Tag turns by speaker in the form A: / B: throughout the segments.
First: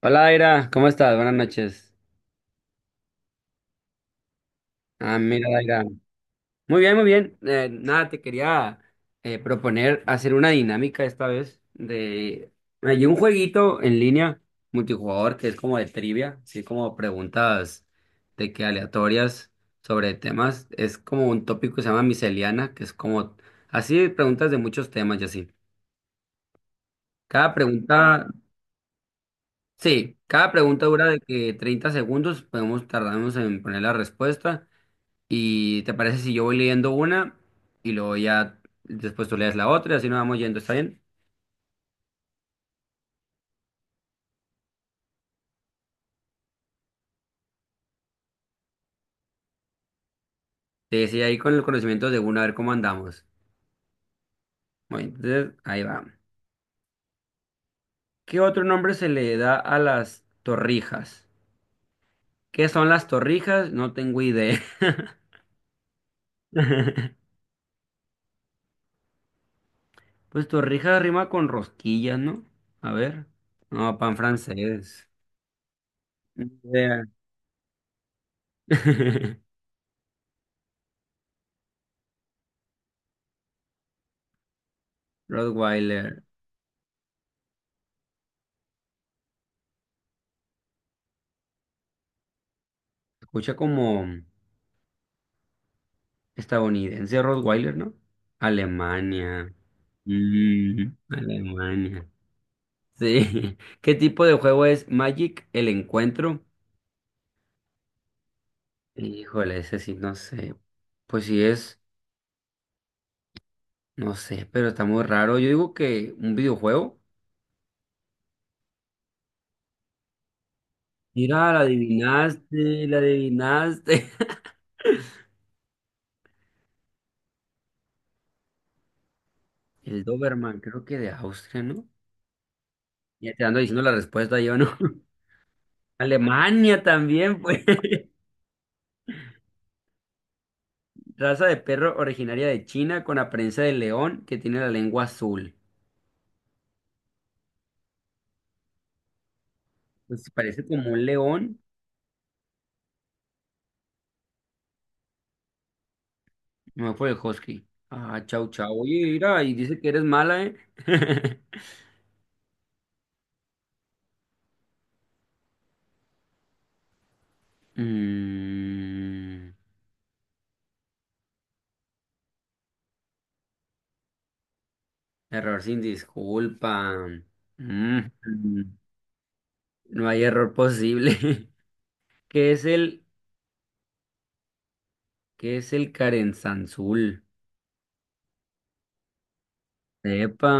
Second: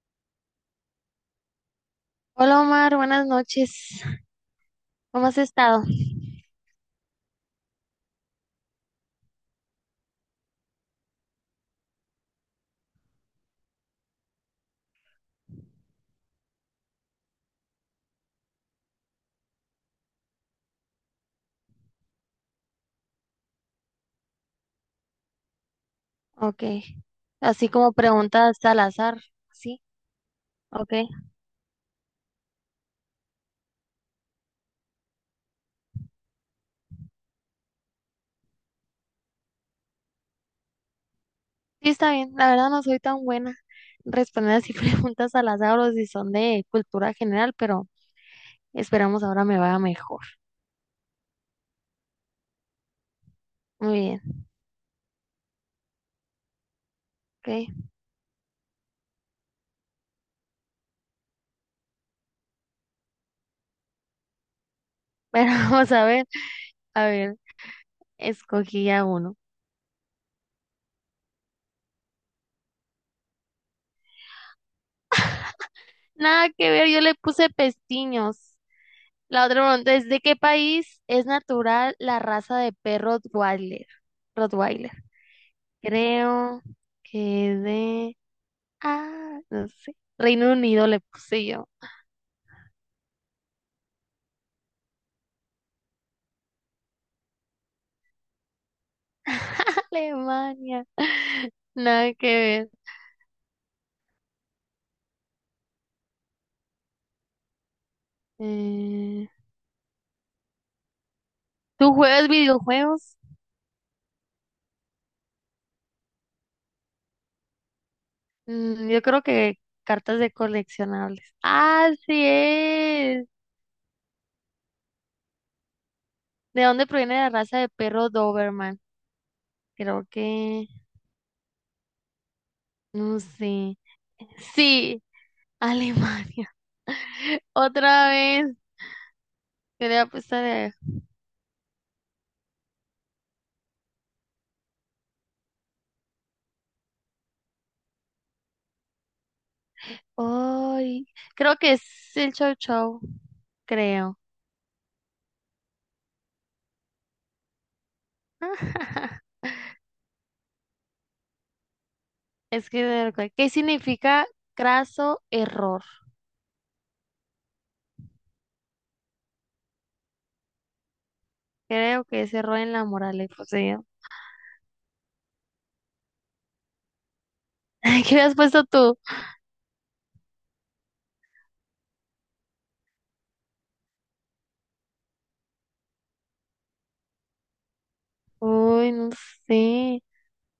A: Hola, Daira, ¿cómo estás? Buenas noches.
B: Hola Omar, buenas noches.
A: Ah,
B: ¿Cómo has
A: mira,
B: estado?
A: Daira. Muy bien, muy bien. Nada, te quería proponer hacer una dinámica esta vez de... Hay un jueguito en línea multijugador que es como de trivia, así como preguntas de que aleatorias sobre temas. Es como un tópico que se llama miseliana, que es como así preguntas de muchos temas y así.
B: Ok.
A: Cada
B: Así como
A: pregunta,
B: preguntas al azar, ¿sí?
A: sí, cada pregunta
B: Ok.
A: dura de que 30 segundos, podemos tardarnos en poner la respuesta. ¿Y te parece si yo voy leyendo una y luego ya después tú lees la otra y así nos vamos yendo? ¿Está bien?
B: Sí, está bien. La verdad no soy tan buena respondiendo así preguntas al azar o si son de cultura general, pero esperamos ahora me vaya mejor.
A: Te decía ahí con el conocimiento de una, a ver cómo andamos.
B: Muy bien,
A: Bueno, entonces ahí va.
B: ok.
A: ¿Qué otro nombre se le da a las torrijas? ¿Qué son las torrijas? No tengo idea.
B: Pero vamos a ver. A ver, escogí a uno.
A: Pues torrijas rima con rosquillas, ¿no? A ver. No, pan francés. Ni
B: Nada que ver, yo
A: idea.
B: le puse pestiños. La otra pregunta es, ¿de qué país es natural la raza de perro Rottweiler? Rottweiler.
A: Rottweiler.
B: Creo que de... Ah, no sé. Reino Unido le puse yo.
A: Escucha como estadounidense Rottweiler, ¿no? Alemania.
B: Alemania.
A: Alemania.
B: Nada que ver.
A: Sí. ¿Qué tipo de juego es Magic el encuentro?
B: Eh,
A: Híjole, ese sí, no sé. Pues sí es,
B: ¿Tú juegas videojuegos?
A: no sé, pero está muy raro. Yo digo que un videojuego.
B: Mm, yo creo que cartas de coleccionables.
A: Mira, la
B: Así
A: adivinaste, la
B: es.
A: adivinaste.
B: ¿De dónde proviene la raza de perro Doberman? Creo
A: El Doberman,
B: que...
A: creo que de Austria, ¿no?
B: No
A: Ya te ando
B: sé.
A: diciendo la respuesta yo, ¿no?
B: Sí, Alemania.
A: Alemania también, pues.
B: Otra vez. Quería apostar.
A: Raza de perro originaria de China con apariencia de león que tiene la lengua azul. Pues parece como un
B: Ay, creo
A: león,
B: que es el Chow Chow, creo.
A: Me fue el husky. Ah, chau, chau. Oye, mira, y dice que eres mala, ¿eh?
B: Es que de verdad, ¿qué significa craso error?
A: Mm,
B: Creo que es error en la moral y posesión.
A: error sin disculpa. Mm,
B: ¿Qué le has puesto tú?
A: no hay error posible. ¿Qué es el, qué es el Carenzanzul?
B: Uy, no sé.
A: Epa,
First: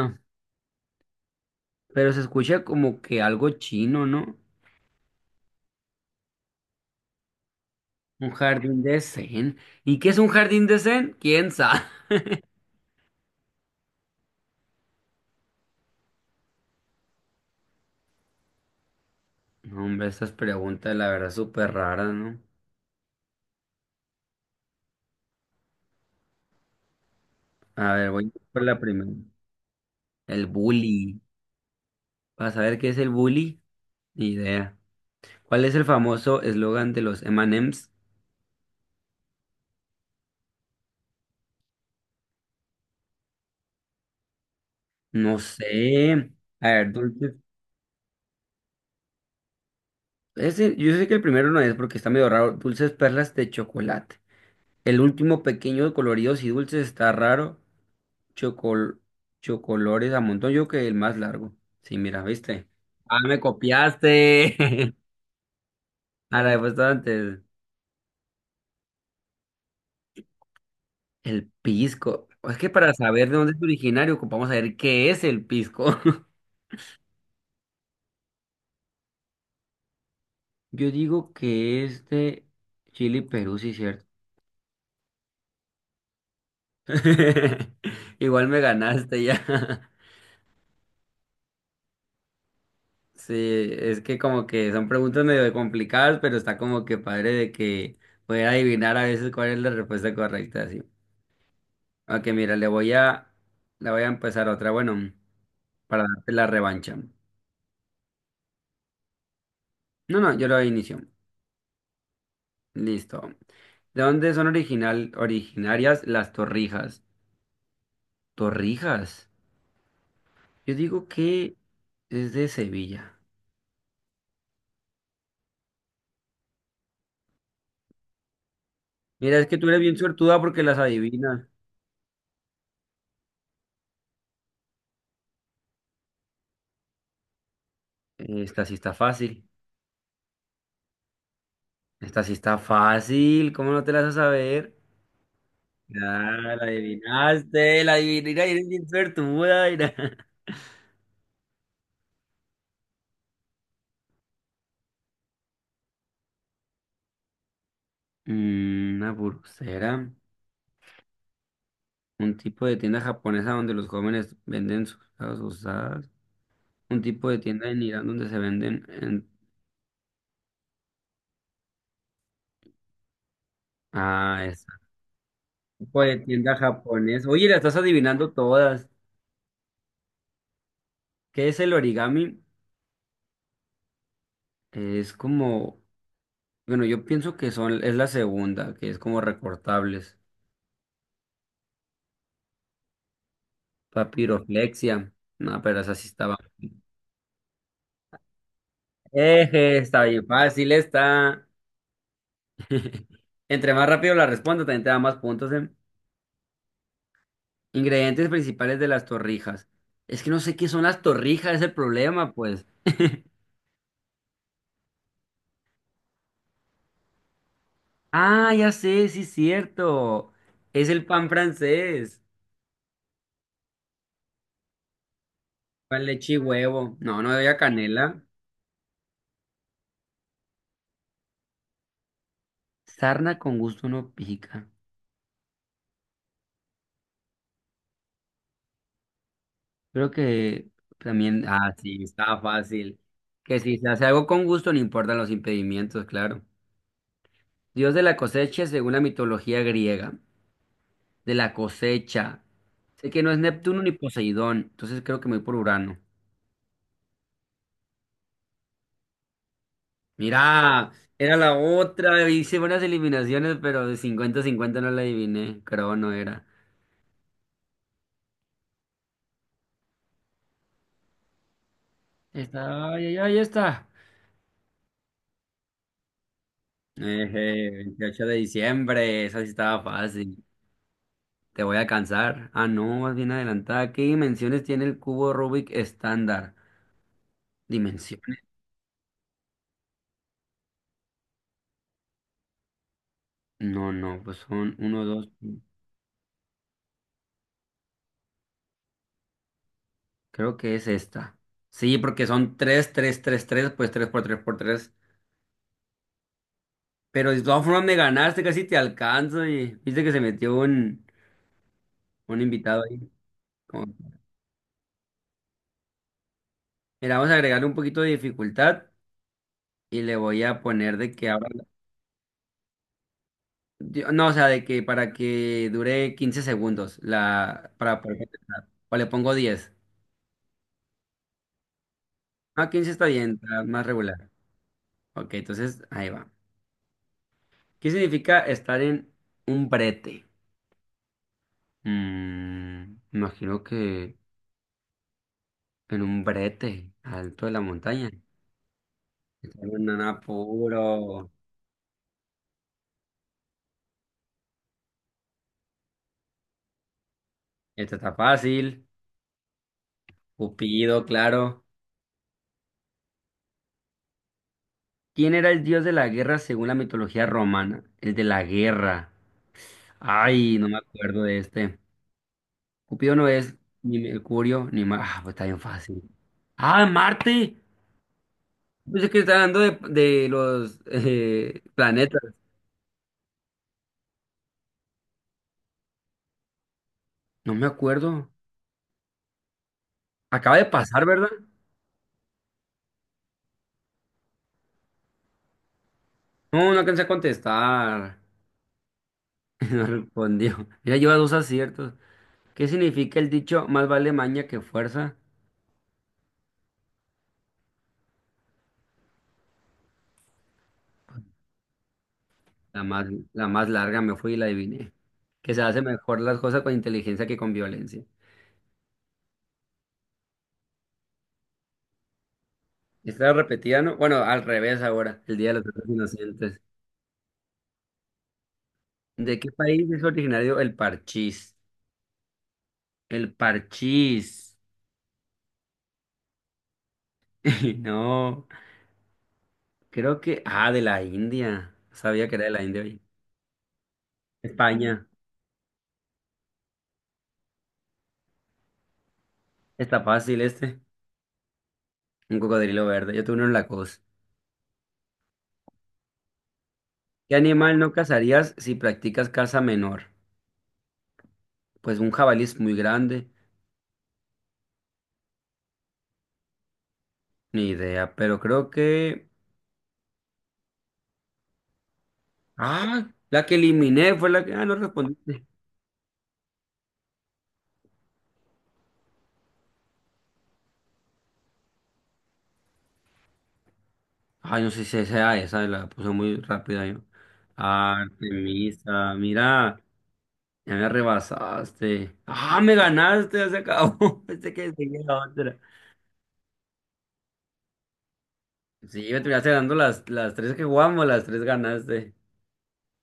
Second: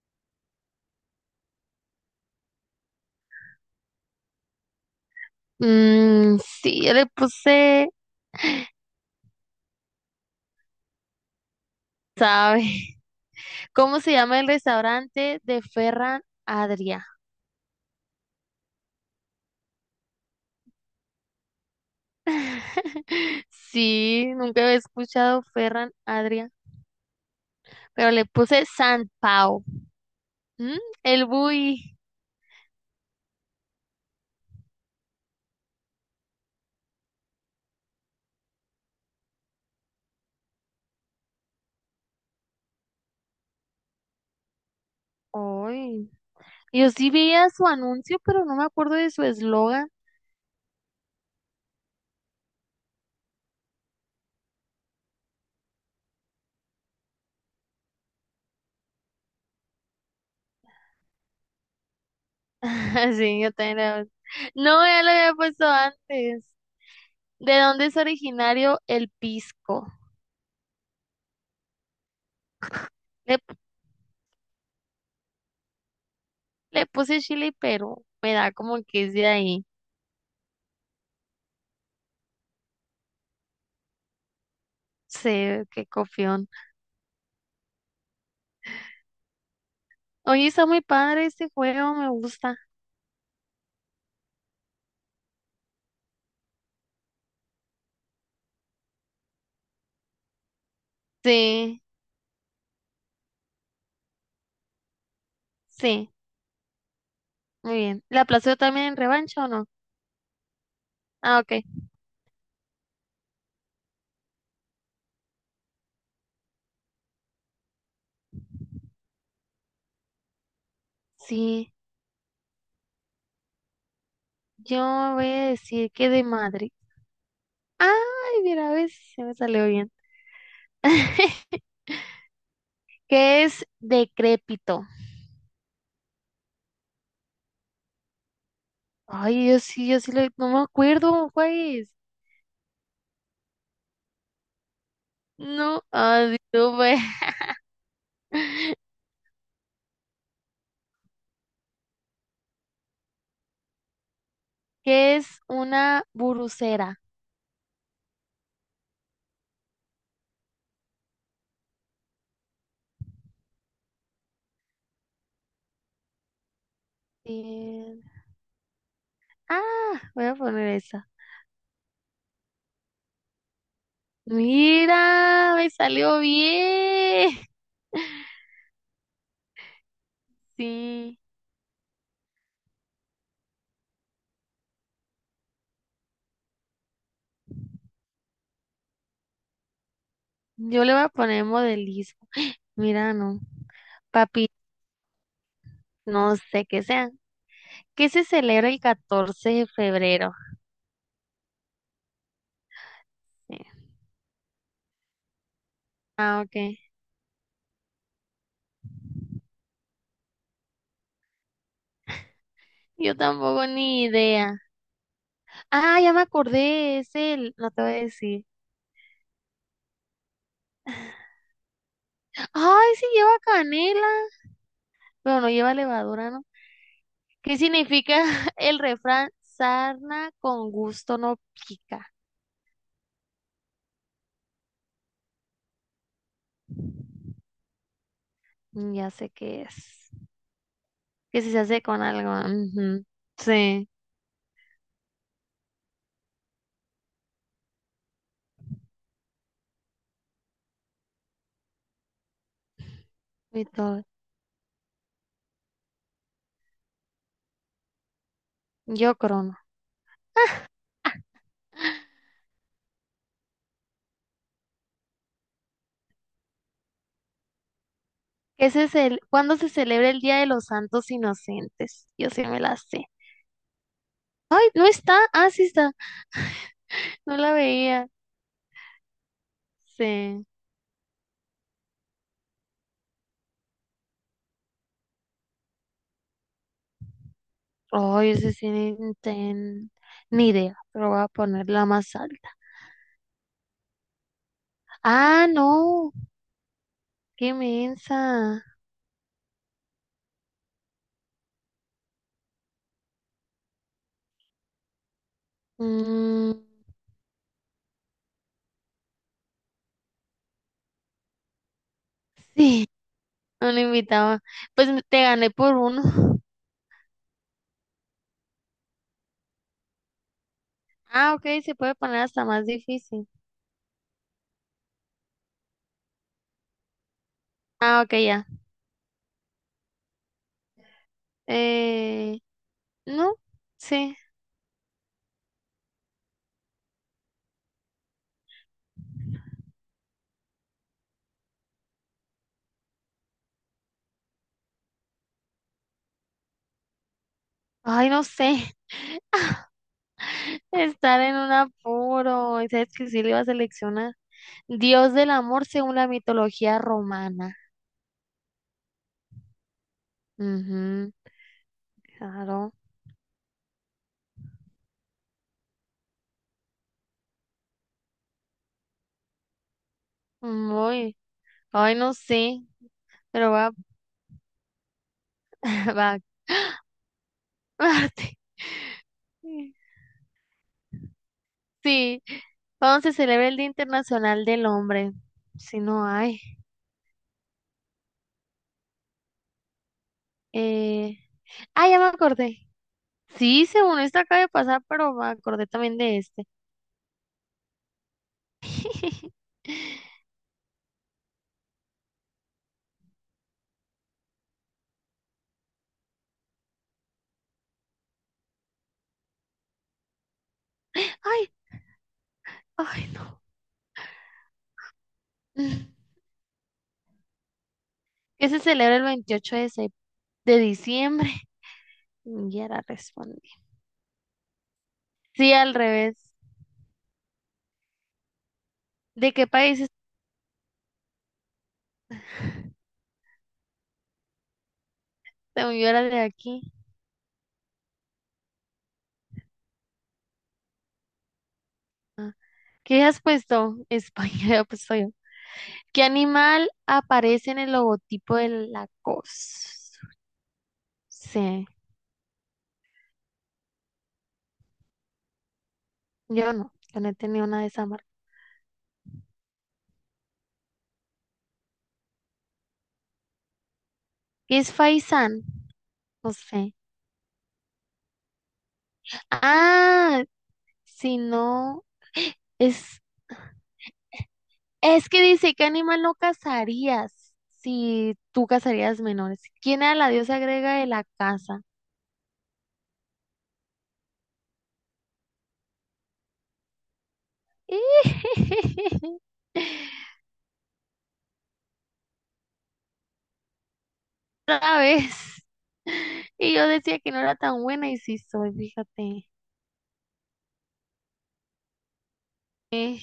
A: pero se escucha como que algo chino, ¿no?
B: Mm, sí, yo le puse,
A: Un jardín de zen. ¿Y qué es un jardín de zen? ¿Quién sabe?
B: ¿sabe? ¿Cómo se llama el restaurante de Ferran Adria?
A: No, hombre, estas preguntas, la verdad, súper raras, ¿no?
B: Sí, nunca había escuchado Ferran Adria,
A: A ver,
B: pero le
A: voy por
B: puse
A: la primera.
B: San Pau.
A: El
B: ¿Mm?
A: bullying.
B: El Bui.
A: Para saber qué es el bully, ni idea. ¿Cuál es el famoso eslogan de los M&M's? No sé.
B: Uy,
A: A
B: yo
A: ver,
B: sí
A: dulces.
B: veía su anuncio, pero no me acuerdo de su eslogan.
A: Ese, yo sé que el primero no es porque está medio raro. Dulces perlas de chocolate. El último pequeño, coloridos y dulces está raro. Chocol, chocolores a montón. Yo creo que el más largo. Sí, mira, ¿viste? Ah, me
B: Sí, yo también era. No,
A: copiaste.
B: ya lo había puesto
A: A
B: antes.
A: la respuesta antes.
B: ¿De dónde es originario el pisco?
A: El pisco. Es que para saber de
B: Le,
A: dónde es originario, ocupamos saber qué es el pisco.
B: le puse Chile, pero me da como que es de ahí.
A: Yo digo que es de Chile y Perú, sí, cierto.
B: Sí, qué copión.
A: Igual me ganaste ya.
B: Oye, está muy padre este juego, me gusta.
A: Sí, es que como que son preguntas medio complicadas, pero está como que padre de que poder adivinar a veces cuál es la respuesta correcta, sí.
B: Sí,
A: Ok, mira, le voy a empezar otra, bueno, para
B: sí,
A: darte la revancha.
B: muy bien. ¿La aplazó también en revancha o no?
A: No, no, yo lo inicio.
B: Ah, ok.
A: Listo. ¿De dónde son originarias las torrijas? ¿Torrijas? Yo digo que
B: Sí,
A: es de Sevilla.
B: yo voy a decir que de Madrid. Ay, mira, ves, se me
A: Mira, es que
B: salió
A: tú eres
B: bien.
A: bien suertuda porque las adivinas.
B: ¿Qué es decrépito?
A: Esta sí está fácil.
B: Ay, yo sí, lo- no me acuerdo, ¿cuál es?
A: Esta sí está fácil. ¿Cómo no te la vas a saber?
B: No, ay,
A: Ah, la
B: no me.
A: adivinaste, la adivinaste. Eres bien suertuda. Mira.
B: ¿Qué es una burucera?
A: Una pulsera. Un tipo de tienda japonesa donde los jóvenes venden sus cosas usadas. Un tipo de tienda en
B: Eh,
A: Irán donde se venden. En-
B: ah, voy a poner esa.
A: Ah, esa.
B: Mira, me
A: Tipo de
B: salió
A: tienda japonesa.
B: bien.
A: Oye, la estás adivinando todas.
B: Sí,
A: ¿Qué es el origami? Es como. Bueno, yo pienso que son, es la segunda, que es como recortables.
B: yo le voy a poner modelismo. Mira, no. Papi,
A: Papiroflexia. No, pero esa sí estaba.
B: no sé qué sea. ¿Qué se celebra el 14 de
A: Eje, está bien
B: febrero?
A: fácil, está.
B: Sí.
A: Entre más rápido la respondo, también te da más puntos, ¿eh?
B: Ah, ok.
A: Ingredientes principales de las torrijas. Es que no sé qué son las torrijas, es el problema, pues.
B: Yo tampoco ni idea. Ah, ya me acordé, es el, no te voy a decir.
A: Ah, ya sé, sí, es cierto. Es el pan francés.
B: Ay, sí lleva canela, pero no lleva
A: Pan,
B: levadura,
A: leche y
B: ¿no?
A: huevo. No, no había
B: ¿Qué
A: canela.
B: significa el refrán? Sarna con gusto no pica.
A: Sarna con gusto no pica.
B: Mm, ya sé qué
A: Creo
B: es.
A: que
B: Que
A: también,
B: si se
A: ah,
B: hace
A: sí,
B: con algo.
A: está fácil.
B: Ujú,
A: Que si se
B: sí,
A: hace algo con gusto, no importan los impedimentos claro. Dios de la cosecha, según la mitología griega, de la cosecha. Sé que no es
B: y
A: Neptuno ni
B: todo.
A: Poseidón, entonces creo que me voy por Urano.
B: Yo crono.
A: Mira, era la otra, hice buenas eliminaciones, pero de 50 cincuenta no la adiviné, creo no era.
B: Ese es el, ¿cuándo se celebra el Día de los Santos Inocentes? Yo sí me la
A: Está, ay,
B: sé.
A: ay, ahí está.
B: Ay, no está. Ah, sí está. No la
A: Eje,
B: veía.
A: 28 de diciembre, esa sí estaba fácil.
B: Sí.
A: Te voy a cansar. Ah, no, vas bien adelantada. ¿Qué dimensiones tiene el cubo Rubik estándar?
B: Oh,
A: ¿Dimensiones?
B: ese sí ni, ten- ni idea, pero voy a ponerla más alta.
A: No, no, pues son uno, dos.
B: Ah, no, qué mensa.
A: Creo que es esta. Sí, porque son tres, tres, tres, tres, pues tres por tres por tres.
B: Mm,
A: Pero de todas formas me ganaste, casi te alcanzo. Y viste que se metió un invitado
B: sí,
A: ahí.
B: un
A: Como-
B: invitado. Pues me- te gané por uno.
A: Mira, vamos a agregarle un poquito de dificultad y le voy a poner de que
B: Ah, ok,
A: ahora.
B: se puede poner hasta más difícil.
A: Yo- No, o sea, de que para que dure 15 segundos la, para
B: Ah, ok,
A: poder
B: ya.
A: contestar. O le pongo 10.
B: Eh,
A: Ah, 15 está
B: no,
A: bien, está más
B: sí.
A: regular. Ok, entonces ahí va. ¿Qué significa estar en un brete? Imagino que en un brete, alto de la
B: Ay,
A: montaña.
B: no sé.
A: Está en un
B: Estar
A: apuro.
B: en un apuro. Y sabes que sí le iba a seleccionar. Dios del amor según la mitología romana.
A: Esto está fácil. Cupido,
B: Ujú,
A: claro.
B: claro.
A: ¿Quién era el dios de la guerra según la mitología romana? El de la guerra. Ay, no me
B: Muy.
A: acuerdo de este.
B: Ay, no sé,
A: Cupido no
B: pero
A: es
B: va,
A: ni Mercurio, ni Marte. Ah, pues está bien fácil.
B: va a
A: ¡Ah, Marte!
B: Marte.
A: Yo que estaba hablando de los planetas.
B: Sí, ¿cuándo se celebra el Día Internacional del Hombre? Si no hay.
A: No me acuerdo. Acaba de pasar,
B: Eh...
A: ¿verdad?
B: Ah, ya me acordé. Sí, según esto acaba de pasar, pero me acordé también de este.
A: No, no alcancé a contestar. No respondió. Mira, lleva dos aciertos. ¿Qué significa el dicho más vale maña que fuerza?
B: Ay,
A: La más,
B: ay, no.
A: la más larga me fui y la adiviné. Que se hace mejor las cosas con inteligencia que con violencia.
B: ¿Qué se celebra el 28 de, de diciembre? Ya la
A: Está
B: respondí.
A: repetida, ¿no? Bueno, al revés ahora, el Día
B: Sí,
A: de los
B: al
A: Santos
B: revés.
A: Inocentes.
B: ¿De
A: ¿De
B: qué
A: qué
B: país es?
A: país es originario el parchís? El parchís.
B: Según yo era de aquí.
A: No. Creo que, ah, de la India. Sabía que era de la India, oye.
B: ¿Qué has puesto? España, pues soy
A: España.
B: yo. ¿Qué animal aparece en el logotipo de Lacoste?
A: Está fácil este.
B: Sí,
A: Un cocodrilo verde. Yo tuve uno en la costa.
B: yo no, yo no he
A: ¿Qué
B: tenido una de
A: animal
B: esa
A: no
B: marca.
A: cazarías si practicas caza menor? Pues un jabalí es muy grande.
B: ¿Qué es Faisán? No sé.
A: Ni idea. Pero creo que.
B: Ah, si no, es,
A: Ah, la que eliminé fue la que. Ah, no
B: es que
A: respondiste.
B: dice, ¿qué animal no cazarías si tú cazarías menores? ¿Quién a la diosa agrega de la caza?
A: Ay, no sé si sea esa. La puse muy rápida yo. Ah, Artemisa. Mira. Ya me rebasaste. Ah, me ganaste. Ya se acabó. Pensé que
B: Otra
A: seguía la
B: vez.
A: otra.
B: Y yo decía que no era tan buena y sí soy,
A: Sí, me
B: fíjate.
A: terminaste dando las tres que jugamos, las tres ganaste.
B: Eh,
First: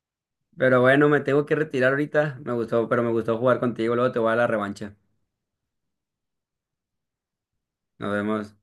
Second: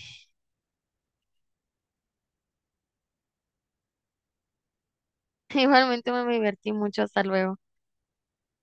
A: Pero bueno, me tengo que retirar ahorita. Me gustó, pero me gustó jugar contigo. Luego te voy a la revancha.
B: Igualmente me divertí mucho. Hasta luego.
A: Nos vemos.